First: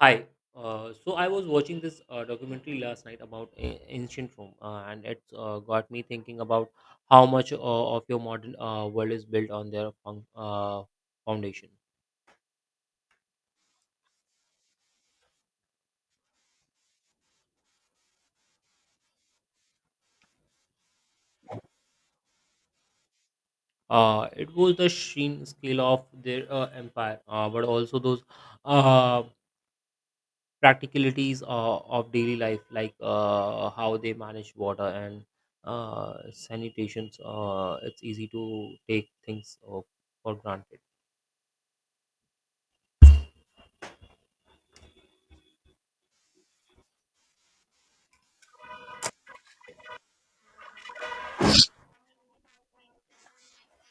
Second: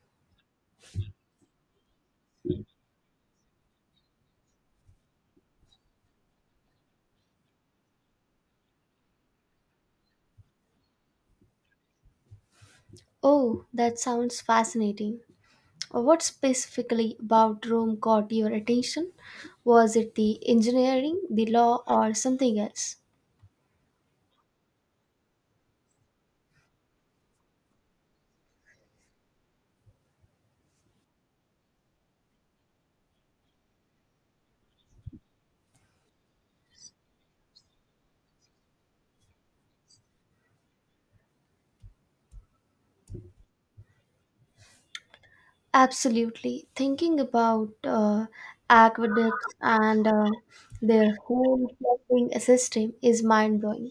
Hi. So I was watching this documentary last night about ancient Rome, and it's got me thinking about how much of your modern world is built on their foundation. Oh, that sounds fascinating. What specifically about Rome caught your attention? Was it the engineering, the law, or something else? It was the sheer scale of their empire, but also those uh, practicalities of daily life, like how they manage water and sanitation. It's easy to take things for granted. Absolutely. Thinking about aqueducts and their whole plumbing system is mind blowing.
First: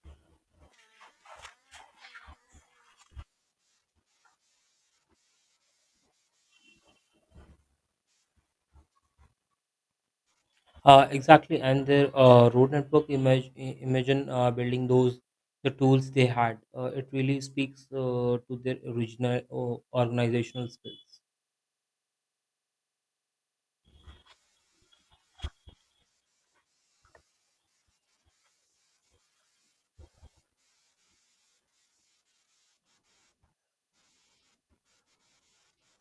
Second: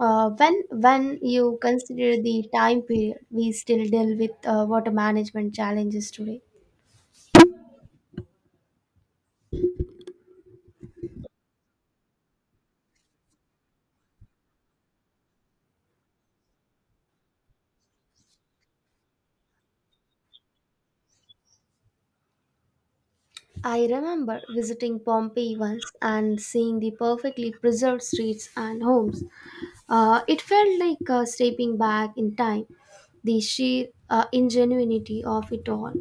When you consider the time period, we still deal with water management challenges today. Exactly, and their road network imagine building those the tools they had. It really speaks to their original organizational skills. I remember visiting Pompeii once and seeing the perfectly preserved streets and homes. It felt like stepping back in time, the sheer ingenuity of it all.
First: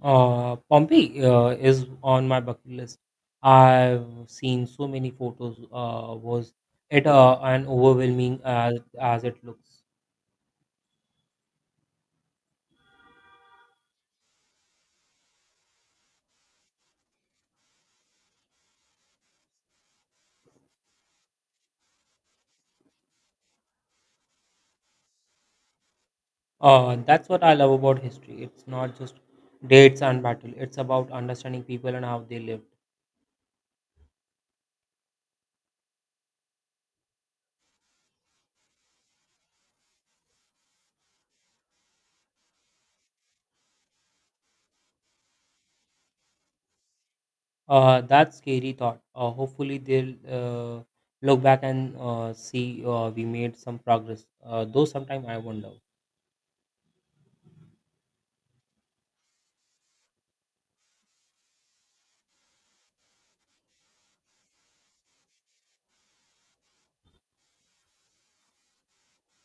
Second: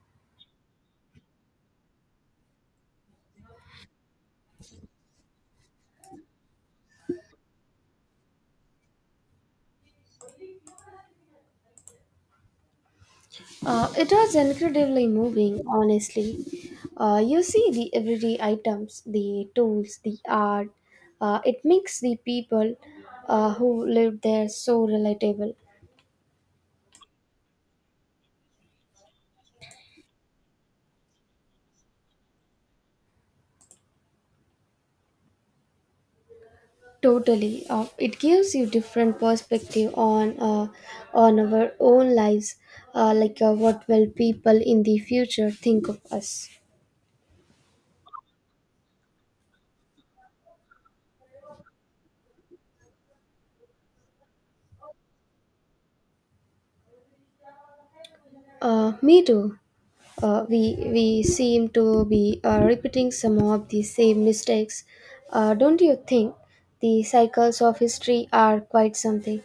Pompeii is on my bucket list. I've seen so many photos. Was it an overwhelming as it looks? It was incredibly moving, honestly. You see the everyday items, the tools, the art. It makes the people who lived there so relatable. That's what I love about history. It's not just dates and battle. It's about understanding people and how they lived. Totally. It gives you different perspective on our own lives, what will people in the future think of us. That's scary thought. Hopefully they'll look back and see we made some progress. Though sometimes I wonder. Me too. We seem to be repeating some of the same mistakes. Don't you think? The cycles of history are quite something.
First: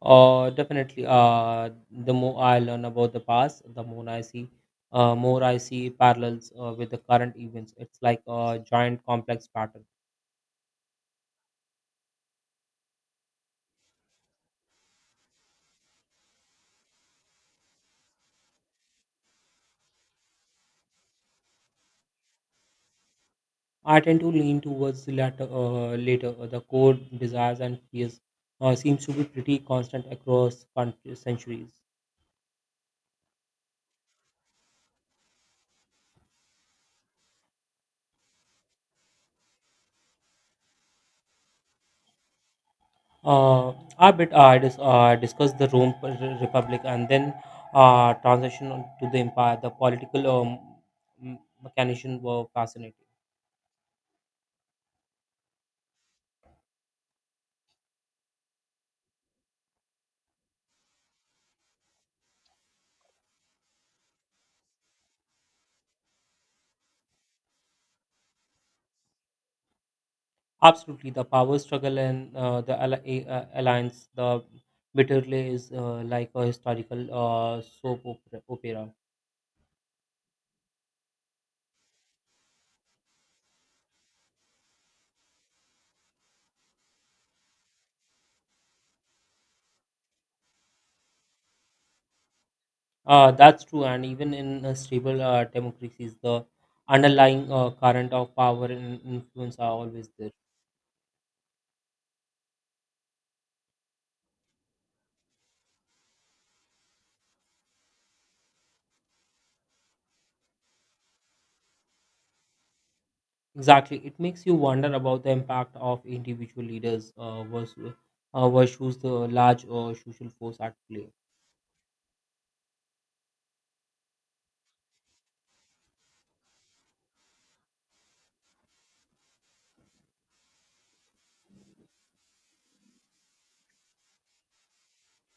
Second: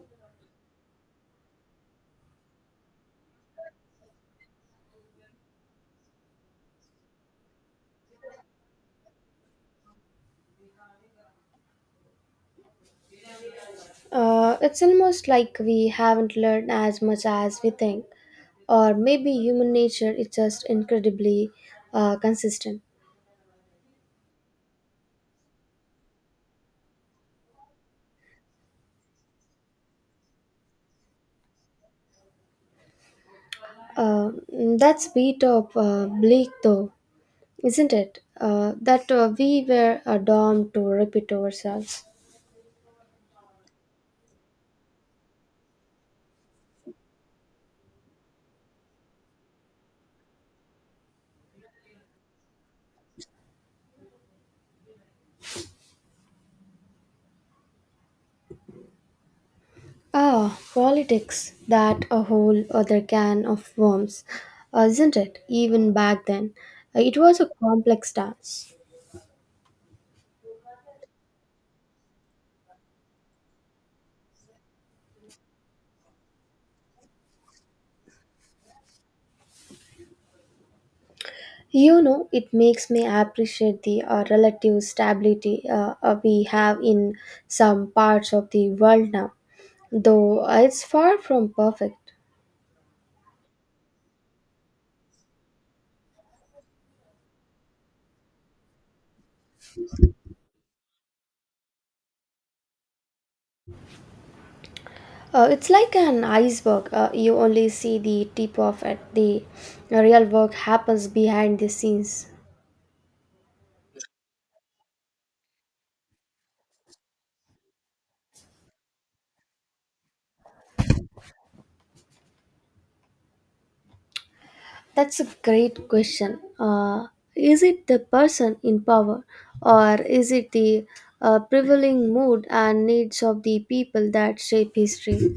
Definitely. The more I learn about the past, the more I see parallels with the current events. It's like a giant complex pattern. It's almost like we haven't learned as much as we think, or maybe human nature is just incredibly consistent. I tend to lean towards the latter. The core desires and fears seems to be pretty constant across countries, centuries. Uh, that's a bit of bleak, though, isn't it? That we were doomed to repeat ourselves. Uh, a bit I discussed the Republic and then transition on to the empire. The political m- mechanism were fascinating. Ah, politics, that a whole other can of worms, isn't it? Even back then, it was a complex dance. Absolutely, the power struggle and the alliance, the bitterly is like a historical soap opera. You know, it makes me appreciate the relative stability we have in some parts of the world now, though it's far from perfect. That's true, and even in stable democracies, the underlying current of power and influence are always there. It's like an iceberg. You only see the tip of it. The real work happens behind the scenes. Exactly. It makes you wonder about the impact of individual leaders versus the large social force at play. That's a great question. Is it the person in power, or is it the prevailing mood and needs of the people that shape history?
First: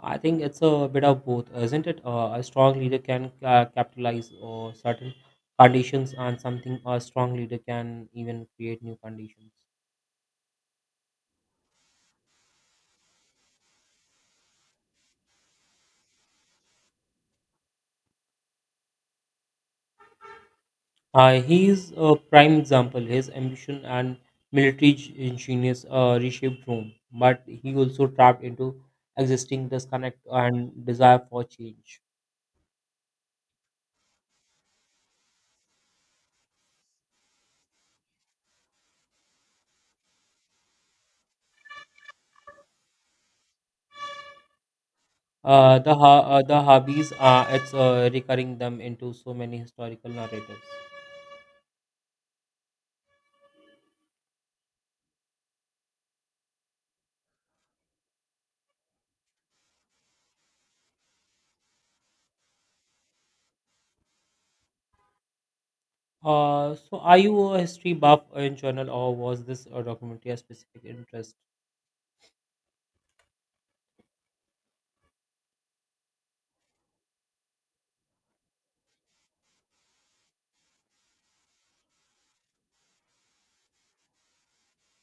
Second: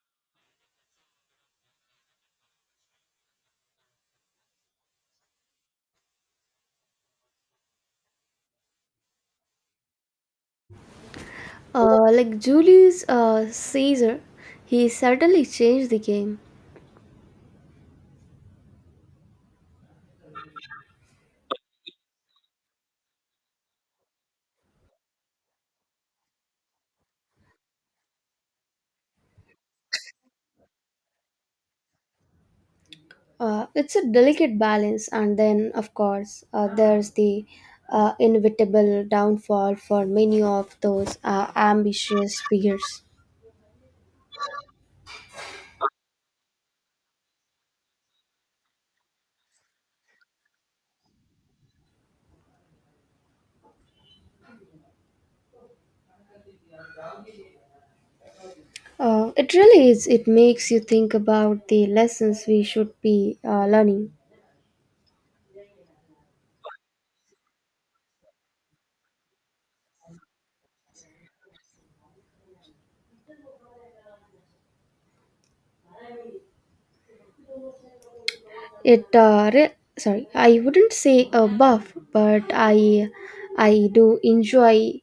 I think it's a bit of both, isn't it? A strong leader can capitalize certain conditions, and something a strong leader can even create new conditions. Like Julius Caesar, he certainly changed the game. He is a prime example. His ambition and genius reshaped Rome, but he also tapped into existing disconnect and desire for change. It's a delicate balance, and then, of course, there's the inevitable downfall for many of those ambitious figures. The hobbies it's recurring them into so many historical narratives. It really is. It makes you think about the lessons we should be learning. So are you a history buff in general, or was this a documentary a specific interest? It uh, re- Sorry, I wouldn't say a buff, but I do enjoy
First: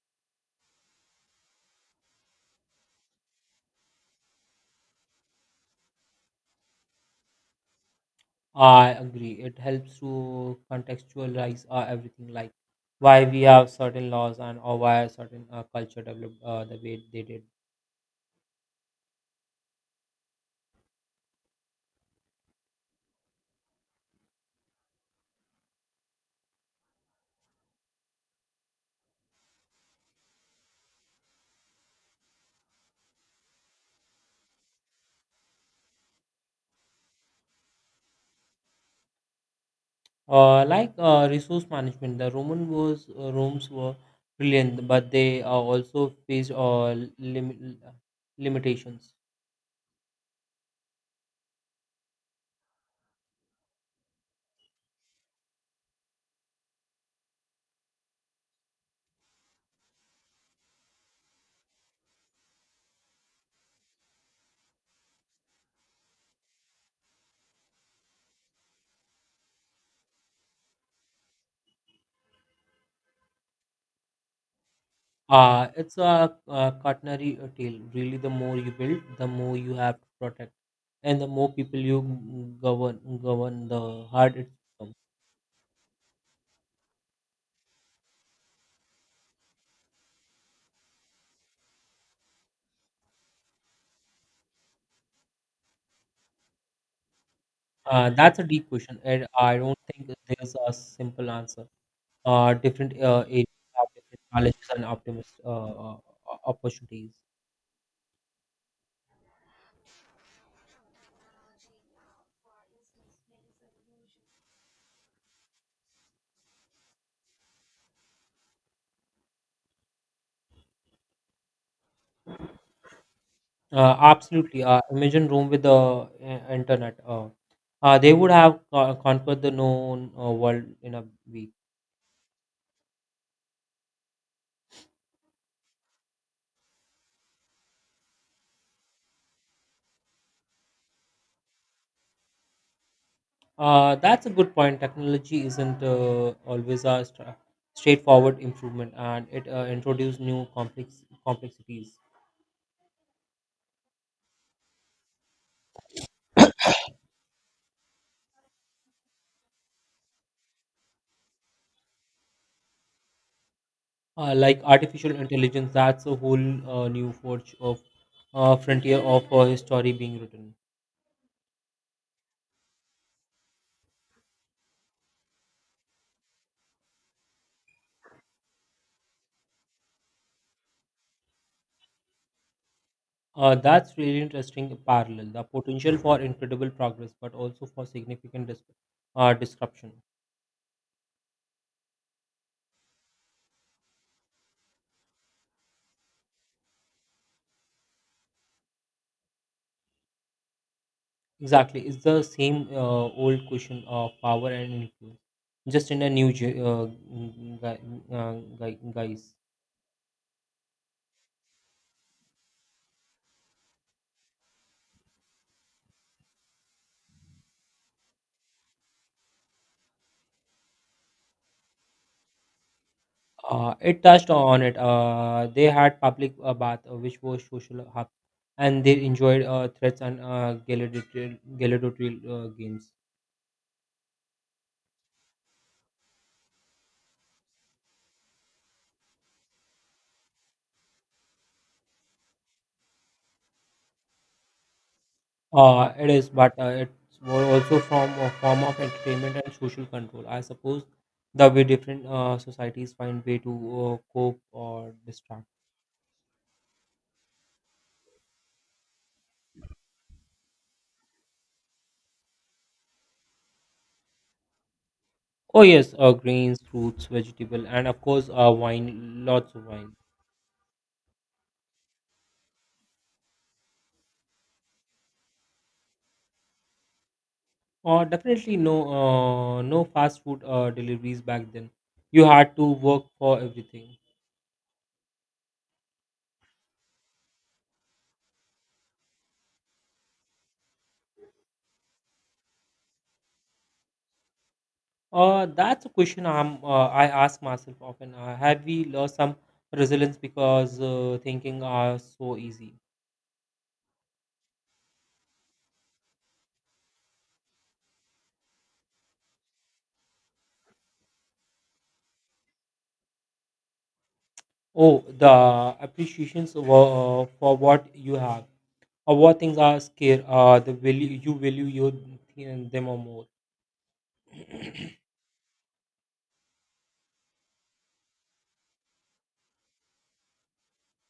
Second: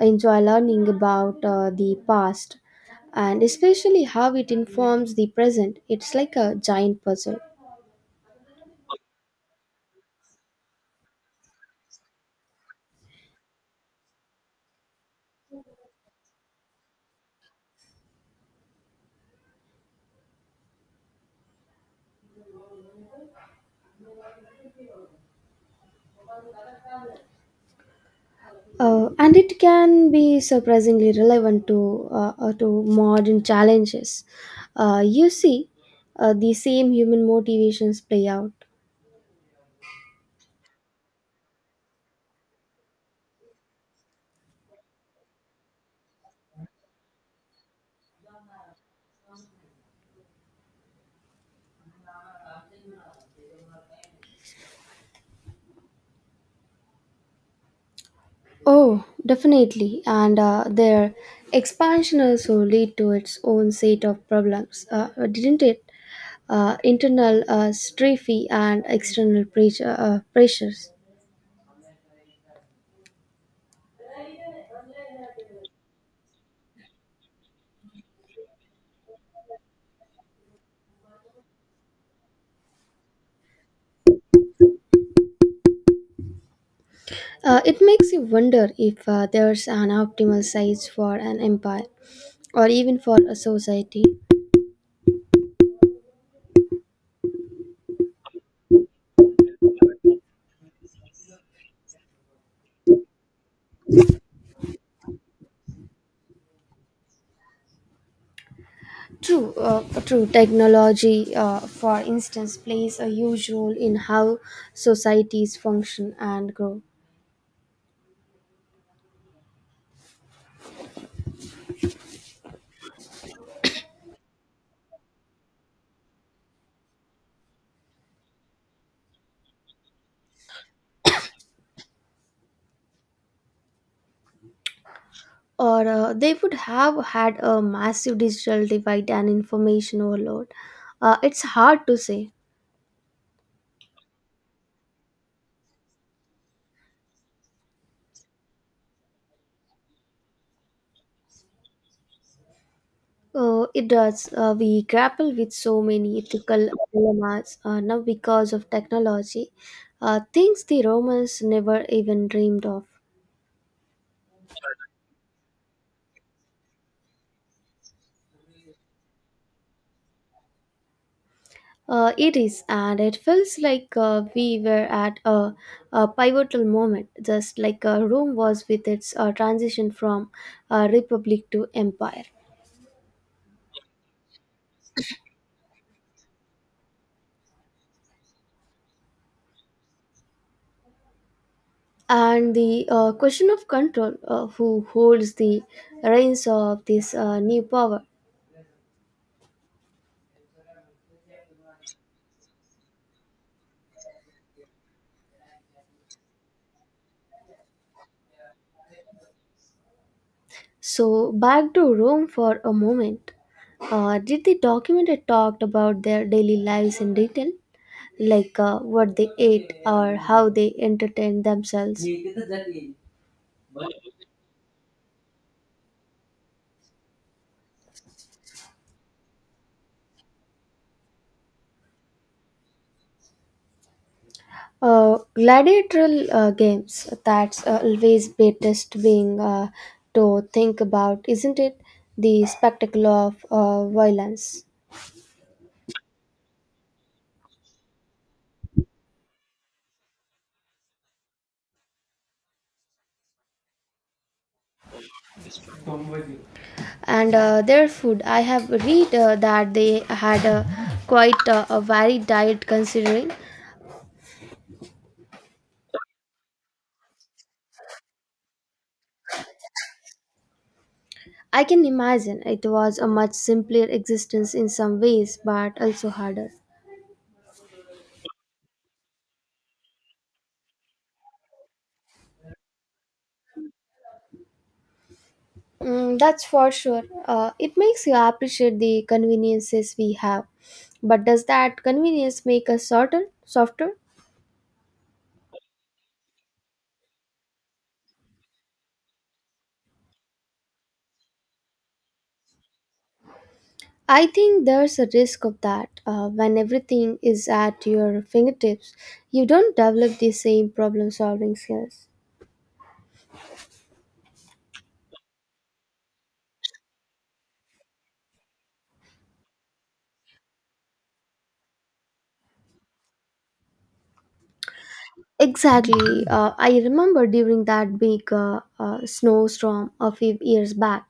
enjoy learning about the past and especially how it informs the present. It's like a giant puzzle. I agree. It helps to contextualize everything, like why we have certain laws and or why a certain culture developed the way they did. And it can be surprisingly relevant to modern challenges. You see, the same human motivations play out. Like resource management, the Roman was Rome's were brilliant, but they also faced lim- uh, limitations. Oh, definitely, and their expansion also lead to its own set of problems, didn't it? Internal strophe and external pressure, pressures. It's a, cautionary tale. Really, the more you build, the more you have to protect, and the more people you govern, the hard it becomes. It makes you wonder if there's an optimal size for an empire, or even for a society. That's a deep question, and I don't think there's a simple answer. Different areas have different challenges and optimist opportunities. True, true. Technology, for instance, plays a huge role in how societies function and grow. Absolutely. Imagine Rome with the internet. They would have conquered the known world in a week. Or they would have had a massive digital divide and information overload. It's hard to say. That's a good point. Technology isn't always a straightforward improvement, and it introduces new complexities, It does. We grapple with so many ethical dilemmas now because of technology, things the Romans never even dreamed of. Like artificial intelligence. That's a whole new forge of frontier of history being written. It is, and it feels like we were at a pivotal moment, just like Rome was with its transition from republic to empire. That's really interesting parallel. The potential for incredible progress, but also for significant disruption. And the question of control, who holds the reins of this new power. Exactly, it's the same old question of power and influence, just in a new mm, gui- uh, guise. So, back to Rome for a moment. Did the document talked about their daily lives in detail, like what they ate or how they entertained themselves. It touched on it. They had public bath, which was social hub, and they enjoyed threats and gladiatorial games. Gladiatorial games, that's always baddest being to think about, isn't it? The spectacle of violence. It is, but it was also from a form of entertainment and social control. I suppose the way different societies find way to cope or distract. And their food, I have read that they had quite a varied diet considering. Oh yes, grains, fruits, vegetable, and of course, wine. Lots of wine. I can imagine it was a much simpler existence in some ways, but also harder. Definitely no, no fast food deliveries back then. You had to work for everything. Mm, that's for sure. It makes you appreciate the conveniences we have. But does that convenience make us softer? That's a question I ask myself often. Have we lost some resilience because thinking are so easy? I think there's a risk of that. When everything is at your fingertips, you don't develop the same problem-solving skills. Oh, the appreciations of, for what you have, or what things are scarce. The value you value your them or more. Exactly. I remember during that big snowstorm a few years back,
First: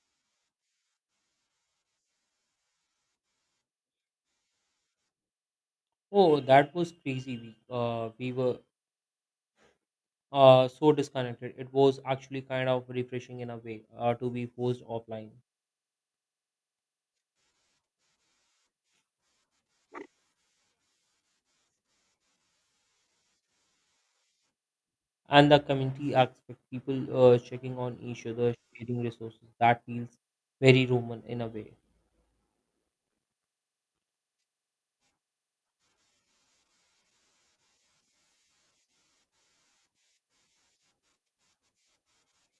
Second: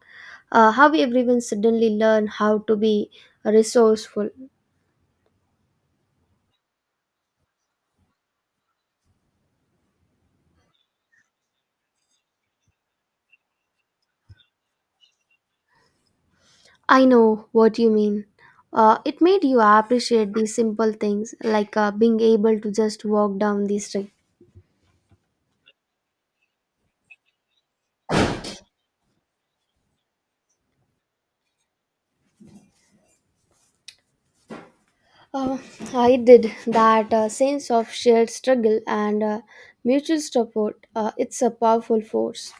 how everyone suddenly learned how to be resourceful. Oh, that was crazy week. We were so disconnected. It was actually kind of refreshing in a way to be forced offline. I know what you mean. It made you appreciate these simple things like being able to just walk down the street. And the community aspect, people checking on each other, sharing resources, that feels very Roman in a way. Uh, I did that sense of shared struggle and mutual support. It's a powerful force.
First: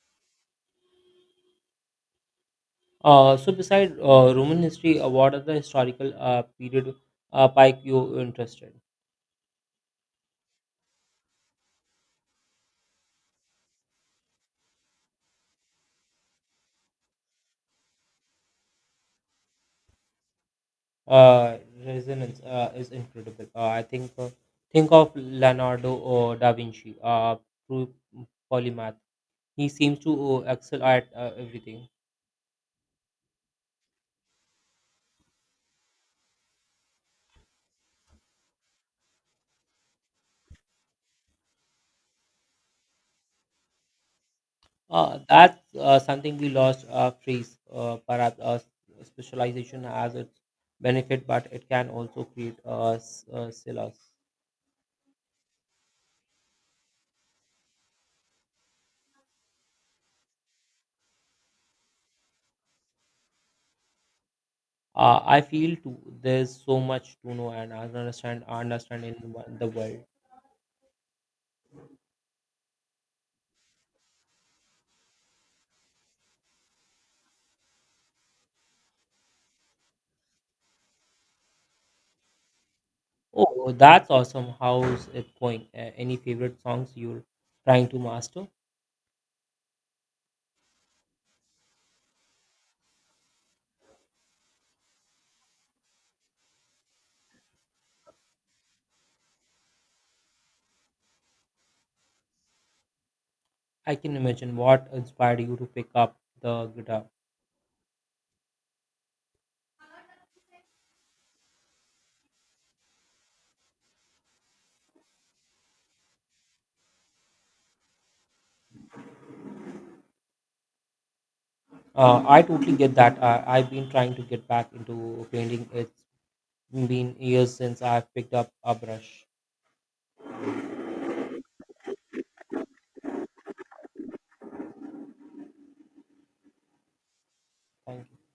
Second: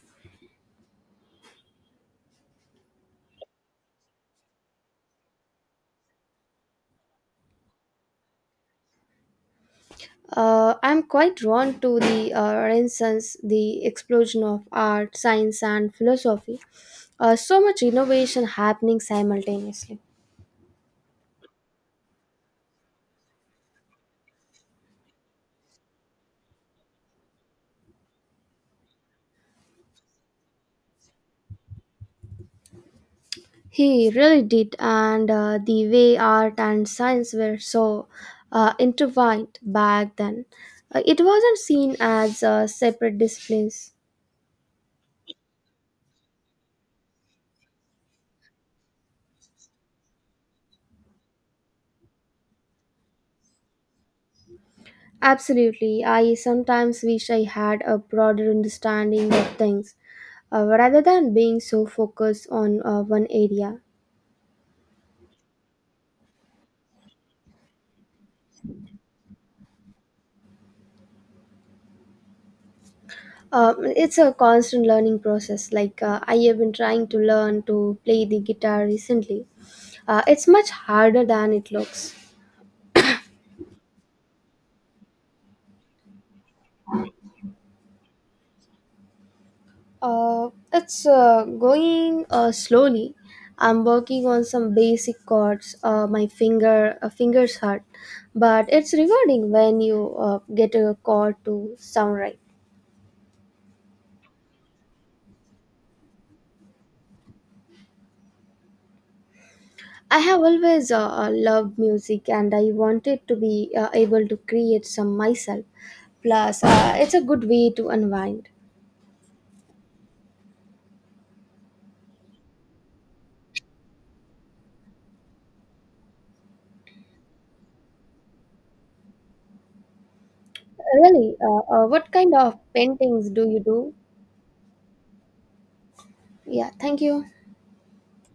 So, beside Roman history, what other historical period pike you interested? I'm quite drawn to the Renaissance, the explosion of art, science, and philosophy. So much innovation happening simultaneously. uh, Resonance is incredible. I think of Leonardo da Vinci, true polymath. He seems to excel at everything. He really did, and the way art and science were so intertwined back then, it wasn't seen as separate disciplines. That's something we lost phrase. Perhaps specialization has its benefit, but it can also create silos. Absolutely, I sometimes wish I had a broader understanding of things rather than being so focused on one area. I feel too. There's so much to know and understand in the world. It's a constant learning process. Like I have been trying to learn to play the guitar recently. It's much harder than it looks. Oh, that's awesome. How's it going? Any favorite songs you're trying to master? It's going slowly. I'm working on some basic chords. My fingers hurt, but it's rewarding when you get a chord to sound right. I can imagine what inspired you to pick up the guitar. I have always loved music, and I wanted to be able to create some myself. Plus, it's a good way to unwind. I totally get that. I've been trying to get back into painting. It's been years since I've picked up a brush. Really, what kind of paintings do you do? Yeah, thank you. Thank you.